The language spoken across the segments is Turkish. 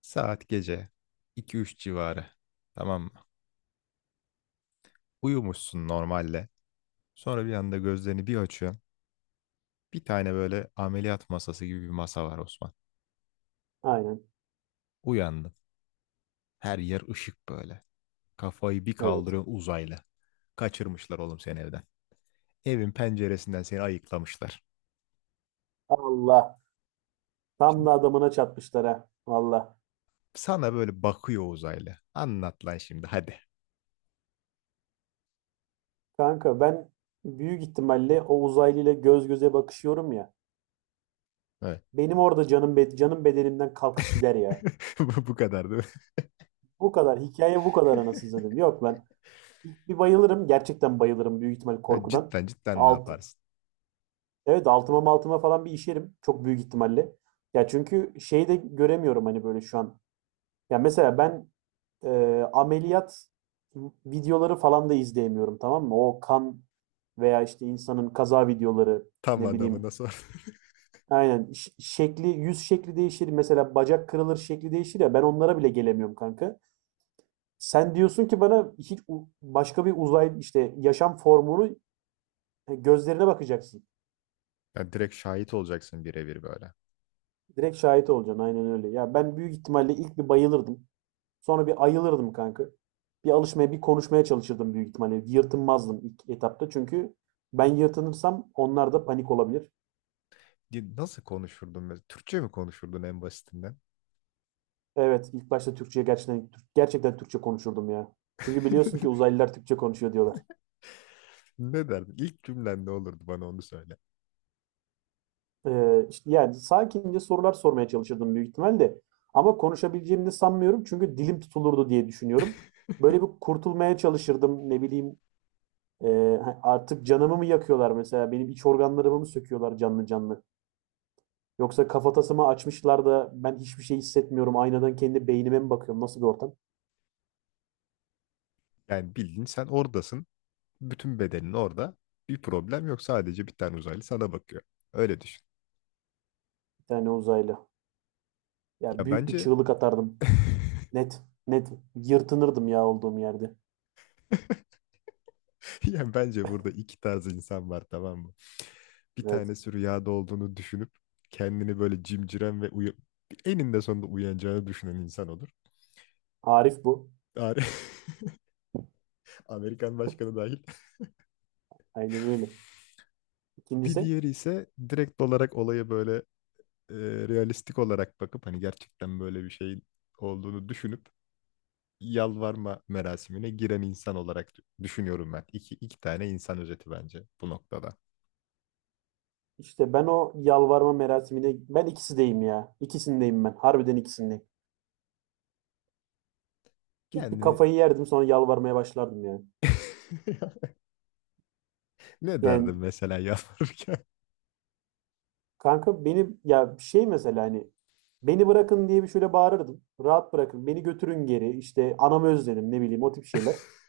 Saat gece iki üç civarı. Tamam mı? Uyumuşsun normalde. Sonra bir anda gözlerini bir açıyorsun. Bir tane böyle ameliyat masası gibi bir masa var Osman. Aynen. Uyandın. Her yer ışık böyle. Kafayı bir Evet. kaldırıyorsun uzaylı. Kaçırmışlar oğlum seni evden. Evin penceresinden seni ayıklamışlar. Allah. Tam Şimdi da adamına çatmışlar ha. Valla. sana böyle bakıyor uzaylı. Anlat lan şimdi hadi. Kanka ben büyük ihtimalle o uzaylıyla göz göze bakışıyorum ya. Evet. Benim orada canım canım bedenimden kalkıp gider ya. Bu kadar değil Bu kadar. Hikaye bu kadar mi? anasını satayım. Yok lan. İlk bir bayılırım. Gerçekten bayılırım büyük ihtimal Ya korkudan. cidden cidden ne Alt, yaparsın? evet, altıma maltıma falan bir işerim. Çok büyük ihtimalle. Ya çünkü şeyi de göremiyorum hani böyle şu an. Ya mesela ben ameliyat videoları falan da izleyemiyorum, tamam mı? O kan veya işte insanın kaza videoları, Tam ne bileyim. adamına sor. Aynen şekli, yüz şekli değişir, mesela bacak kırılır, şekli değişir ya, ben onlara bile gelemiyorum kanka. Sen diyorsun ki bana hiç başka bir uzay işte yaşam formunu gözlerine bakacaksın. Ya direkt şahit olacaksın birebir böyle. Direkt şahit olacaksın, aynen öyle. Ya ben büyük ihtimalle ilk bir bayılırdım. Sonra bir ayılırdım kanka. Bir alışmaya, bir konuşmaya çalışırdım büyük ihtimalle. Yırtınmazdım ilk etapta, çünkü ben yırtınırsam onlar da panik olabilir. Ya nasıl konuşurdun mesela? Türkçe mi konuşurdun en basitinden? Evet, ilk başta Türkçe'ye gerçekten gerçekten Türkçe konuşurdum ya. Çünkü biliyorsun ki uzaylılar Türkçe konuşuyor diyorlar. Ne derdin? İlk cümlen ne olurdu, bana onu söyle. İşte yani sakince sorular sormaya çalışırdım büyük ihtimalle. Ama konuşabileceğimi de sanmıyorum, çünkü dilim tutulurdu diye düşünüyorum. Böyle bir kurtulmaya çalışırdım. Ne bileyim, artık canımı mı yakıyorlar mesela? Benim iç organlarımı mı söküyorlar canlı canlı? Yoksa kafatasımı açmışlar da ben hiçbir şey hissetmiyorum. Aynadan kendi beynime mi bakıyorum? Nasıl bir ortam? Yani bildiğin sen oradasın. Bütün bedenin orada. Bir problem yok. Sadece bir tane uzaylı sana bakıyor. Öyle düşün. Bir tane uzaylı. Ya Ya büyük bir bence çığlık atardım. Net. Net. Yırtınırdım ya olduğum yerde. ya bence burada iki tarz insan var, tamam mı? Bir Evet. tanesi rüyada olduğunu düşünüp kendini böyle cimciren ve eninde sonunda uyanacağını düşünen insan olur. Arif bu. Ar- Amerikan başkanı dahil. Aynen öyle. Bir İkincisi. diğeri ise direkt olarak olaya böyle e, realistik olarak bakıp hani gerçekten böyle bir şeyin olduğunu düşünüp yalvarma merasimine giren insan olarak düşünüyorum ben. İki tane insan özeti bence bu noktada. İşte ben o yalvarma merasimine, ben ikisindeyim ya. İkisindeyim ben. Harbiden ikisindeyim. İlk bir Kendini kafayı yerdim, sonra yalvarmaya başlardım yani. ne Yani derdin mesela yalvarırken? kanka, beni ya şey, mesela hani beni bırakın diye bir şöyle bağırırdım. Rahat bırakın, beni götürün geri. İşte anamı özledim, ne bileyim, o tip şeyler.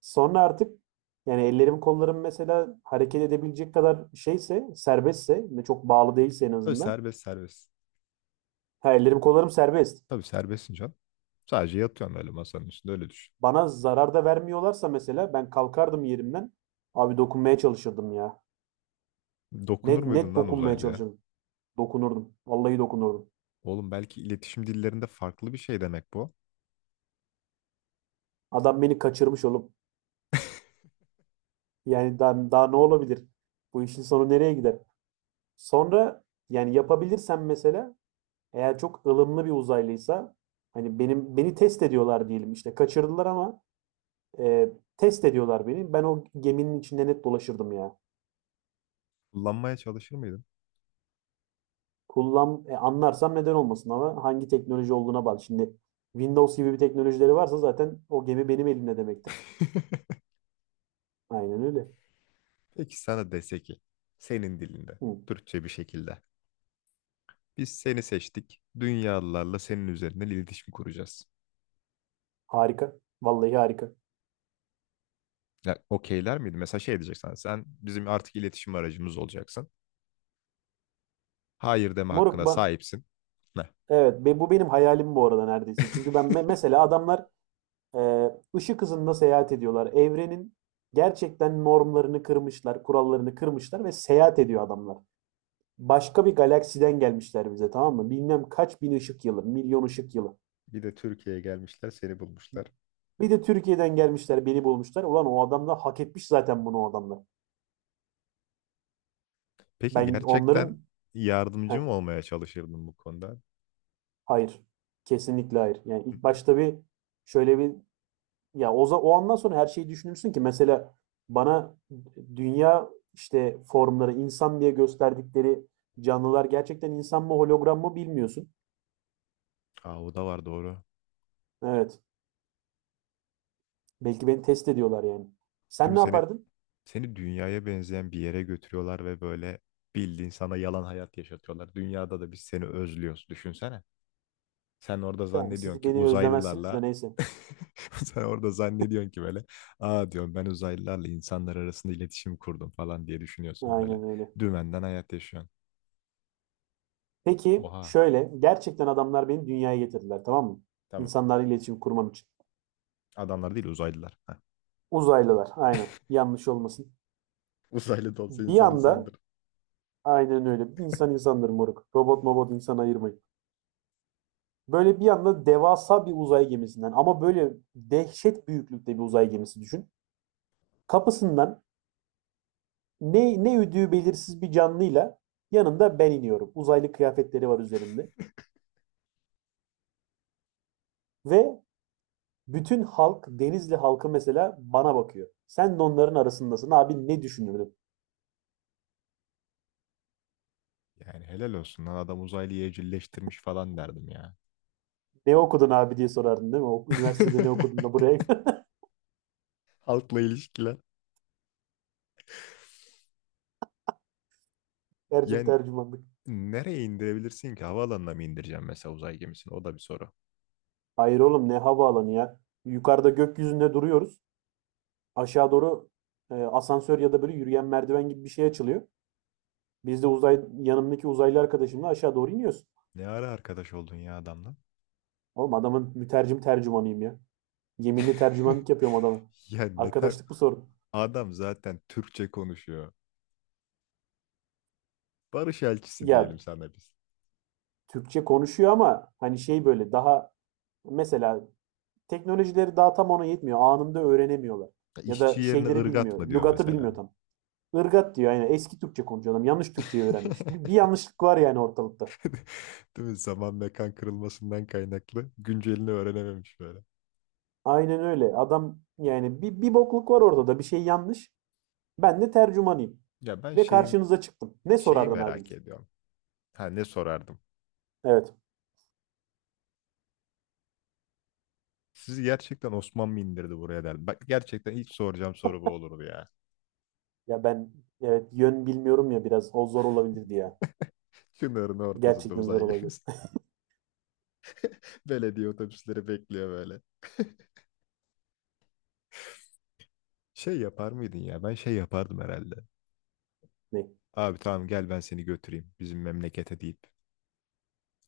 Sonra artık yani ellerim kollarım mesela hareket edebilecek kadar şeyse, serbestse ve çok bağlı değilse en Tabii azından. serbest serbest. Ha, ellerim kollarım serbest. Tabii serbestsin can. Sadece yatıyorsun öyle masanın üstünde, öyle düşün. Bana zarar da vermiyorlarsa mesela, ben kalkardım yerimden. Abi dokunmaya çalışırdım ya. Dokunur Net muydun net lan dokunmaya uzaylıya? çalışırdım. Dokunurdum. Vallahi dokunurdum. Oğlum belki iletişim dillerinde farklı bir şey demek bu. Adam beni kaçırmış oğlum. Yani daha, daha ne olabilir? Bu işin sonu nereye gider? Sonra yani yapabilirsem mesela, eğer çok ılımlı bir uzaylıysa, hani benim, beni test ediyorlar diyelim, işte kaçırdılar ama test ediyorlar beni. Ben o geminin içinde net dolaşırdım ya. Kullanmaya çalışır mıydın? Kullan anlarsam neden olmasın, ama hangi teknoloji olduğuna bak. Şimdi Windows gibi bir teknolojileri varsa zaten o gemi benim elimde demektir. Aynen öyle. Peki sana dese ki senin dilinde, Hı, Türkçe bir şekilde. Biz seni seçtik. Dünyalılarla senin üzerinden iletişim kuracağız. harika. Vallahi harika. Ya okeyler miydi? Mesela şey diyecek, sen bizim artık iletişim aracımız olacaksın. Hayır deme Moruk, hakkına ben sahipsin. Ne? evet bu benim hayalim bu arada neredeyse. Çünkü ben mesela adamlar Ee, ışık hızında seyahat ediyorlar. Evrenin gerçekten normlarını kırmışlar, kurallarını kırmışlar ve seyahat ediyor adamlar. Başka bir galaksiden gelmişler bize, tamam mı? Bilmem kaç bin ışık yılı, milyon ışık yılı. Bir de Türkiye'ye gelmişler, seni bulmuşlar. Bir de Türkiye'den gelmişler, beni bulmuşlar. Ulan o adamlar hak etmiş zaten bunu, o adamlar. Peki Ben gerçekten onların... Heh, yardımcı mı olmaya çalışırdın bu konuda? hayır. Kesinlikle hayır. Yani Hı hı. ilk başta bir şöyle bir... Ya o andan sonra her şeyi düşünürsün ki, mesela bana dünya işte formları, insan diye gösterdikleri canlılar gerçekten insan mı, hologram mı bilmiyorsun. Aa, o da var, doğru. Evet. Belki beni test ediyorlar yani. Değil Sen mi? ne yapardın? Seni dünyaya benzeyen bir yere götürüyorlar ve böyle bildiğin sana yalan hayat yaşatıyorlar. Dünyada da biz seni özlüyoruz. Düşünsene. Sen orada Yani zannediyorsun siz ki beni özlemezsiniz de uzaylılarla neyse. sen orada zannediyorsun ki böyle, aa diyorum ben uzaylılarla insanlar arasında iletişim kurdum falan diye düşünüyorsun böyle. Aynen öyle. Dümenden hayat yaşıyorsun. Peki Oha. şöyle, gerçekten adamlar beni dünyaya getirdiler, tamam mı? Tamam. İnsanlarla iletişim kurmam için. Adamlar değil, uzaylılar. Heh. Uzaylılar, aynen, yanlış olmasın. Uzaylı da olsa Bir insan anda insandır. aynen öyle. İnsan insandır moruk. Robot mobot, insan ayırmayın. Böyle bir anda devasa bir uzay gemisinden, ama böyle dehşet büyüklükte bir uzay gemisi düşün. Kapısından ne üdüğü belirsiz bir canlıyla, yanında ben iniyorum. Uzaylı kıyafetleri var üzerimde ve bütün halk, Denizli halkı mesela bana bakıyor. Sen de onların arasındasın abi, ne düşünürdün? Yani helal olsun lan, adam uzaylıyı evcilleştirmiş falan derdim ya. Ne okudun abi diye sorardın değil mi? O, üniversitede ne okudun da buraya Halkla ilişkiler. Yani tercümanlık. nereye indirebilirsin ki? Havaalanına mı indireceğim mesela uzay gemisini? O da bir soru. Hayır oğlum, ne havaalanı ya. Yukarıda gökyüzünde duruyoruz. Aşağı doğru asansör ya da böyle yürüyen merdiven gibi bir şey açılıyor. Biz de yanımdaki uzaylı arkadaşımla aşağı doğru iniyoruz. Ne ara arkadaş oldun ya adamla? Oğlum adamın mütercim tercümanıyım ya. Yeminli tercümanlık yapıyorum adamı. Ya ne ter... Arkadaşlık bu, sorun. Adam zaten Türkçe konuşuyor. Barış elçisi Ya diyelim sana biz. Türkçe konuşuyor, ama hani şey böyle daha, mesela teknolojileri daha tam ona yetmiyor. Anında öğrenemiyorlar. Ya İşçi da yerine şeyleri ırgat bilmiyor. mı diyor Lügatı mesela. bilmiyor tam. Irgat diyor, yani eski Türkçe konuşuyor adam. Yanlış Türkçeyi öğrenmiş. Bir yanlışlık var yani ortalıkta. Değil mi? Zaman mekan kırılmasından kaynaklı güncelini öğrenememiş böyle. Aynen öyle. Adam yani bir bokluk var ortada. Bir şey yanlış. Ben de tercümanıyım. Ya ben Ve şeyim, karşınıza çıktım. Ne şeyi sorardın abi? merak ediyorum. Ha, ne sorardım? Evet. Sizi gerçekten Osman mı indirdi buraya derdim. Bak, gerçekten ilk soracağım soru bu olurdu ya. Ya ben, evet, yön bilmiyorum ya biraz. O zor olabilirdi ya. Çınarın ortasında Gerçekten zor uzay olabilir. gemisi. Belediye otobüsleri bekliyor böyle. Şey yapar mıydın ya? Ben şey yapardım herhalde. Ne? Abi tamam, gel ben seni götüreyim bizim memlekete deyip.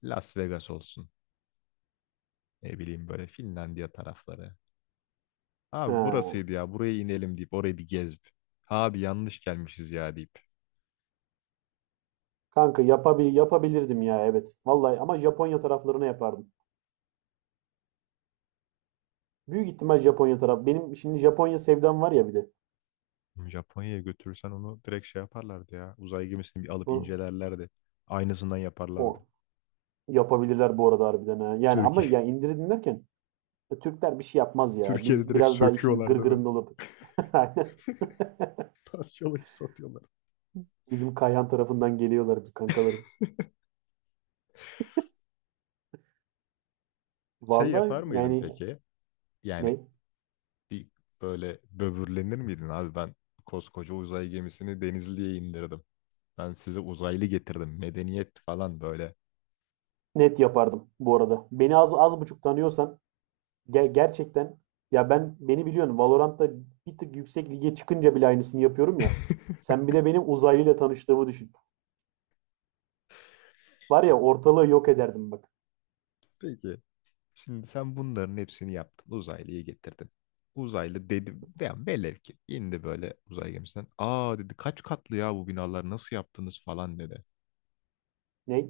Las Vegas olsun. Ne bileyim, böyle Finlandiya tarafları. Ha. Abi burasıydı ya, buraya inelim deyip orayı bir gezip. Abi yanlış gelmişiz ya deyip. Kanka yapabilirdim ya, evet. Vallahi ama Japonya taraflarına yapardım. Büyük ihtimal Japonya taraf. Benim şimdi Japonya sevdam var ya bir de. Japonya'ya götürürsen onu direkt şey yaparlardı ya. Uzay gemisini bir alıp Bu, incelerlerdi. Aynısından yaparlardı. o yapabilirler bu arada harbiden ha. Yani ama Türkiye ya, indirdin derken Türkler bir şey yapmaz ya. Türkiye'de Biz direkt biraz daha işin söküyorlardı ve gırgırında olurduk. Aynen. parçalayıp satıyorlar. Bizim Kayhan tarafından geliyorlar kankalarım. Şey Vallahi yapar mıydın yani. peki? Yani Ne? bir böyle böbürlenir miydin, abi ben koskoca uzay gemisini Denizli'ye indirdim. Ben size uzaylı getirdim. Medeniyet falan böyle. Net yapardım bu arada. Beni az buçuk tanıyorsan, gerçekten, ya ben, beni biliyorsun, Valorant'ta bir tık yüksek lige çıkınca bile aynısını yapıyorum ya. Sen bir de benim uzaylıyla tanıştığımı düşün. Var ya, ortalığı yok ederdim bak. Peki. Şimdi sen bunların hepsini yaptın. Uzaylıyı getirdin. Uzaylı dedi. Yani velev ki indi böyle uzay gemisinden. Aa dedi, kaç katlı ya bu binalar, nasıl yaptınız falan dedi. Ne?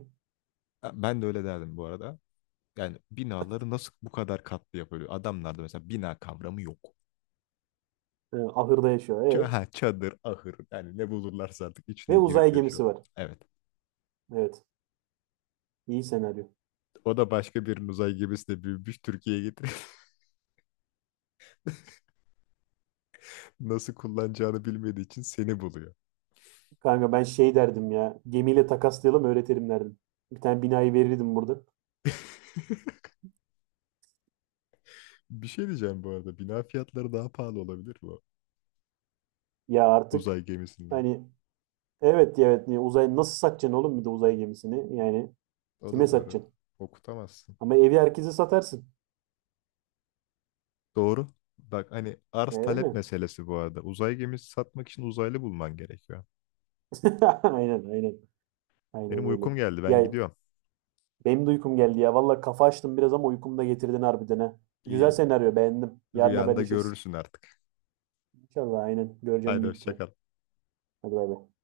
Ha, ben de öyle derdim bu arada. Yani binaları nasıl bu kadar katlı yapıyor? Adamlarda mesela bina kavramı yok. Ahırda yaşıyor. Ee? Ha, çadır, ahır, yani ne bulurlarsa artık içine Ve girip uzay yaşıyor. gemisi var. Evet. Evet. İyi senaryo. O da başka bir uzay gemisine büyümüş, Türkiye'ye getirip nasıl kullanacağını bilmediği için seni buluyor. Kanka ben şey derdim ya. Gemiyle takaslayalım, öğretirim derdim. Bir tane binayı verirdim burada. Bir şey diyeceğim bu arada. Bina fiyatları daha pahalı olabilir mi o Ya artık uzay gemisinden? hani, evet evet ya, uzay nasıl satacaksın oğlum bir de uzay gemisini? Yani O kime da doğru. satacaksın? Okutamazsın. Ama evi herkese satarsın. Doğru. Bak hani E, arz talep öyle. meselesi bu arada. Uzay gemisi satmak için uzaylı bulman gerekiyor. Aynen, aynen. Benim Aynen öyle. uykum geldi. Ben Ya gidiyorum. benim de uykum geldi ya. Valla kafa açtım biraz ama uykumu da getirdin harbiden ha. Güzel İyi. senaryo, beğendim. Yarın Rüyanda haberleşiriz. görürsün artık. İnşallah aynen. Göreceğim Haydi büyük hoşça ihtimal. kal. Hadi bay bay.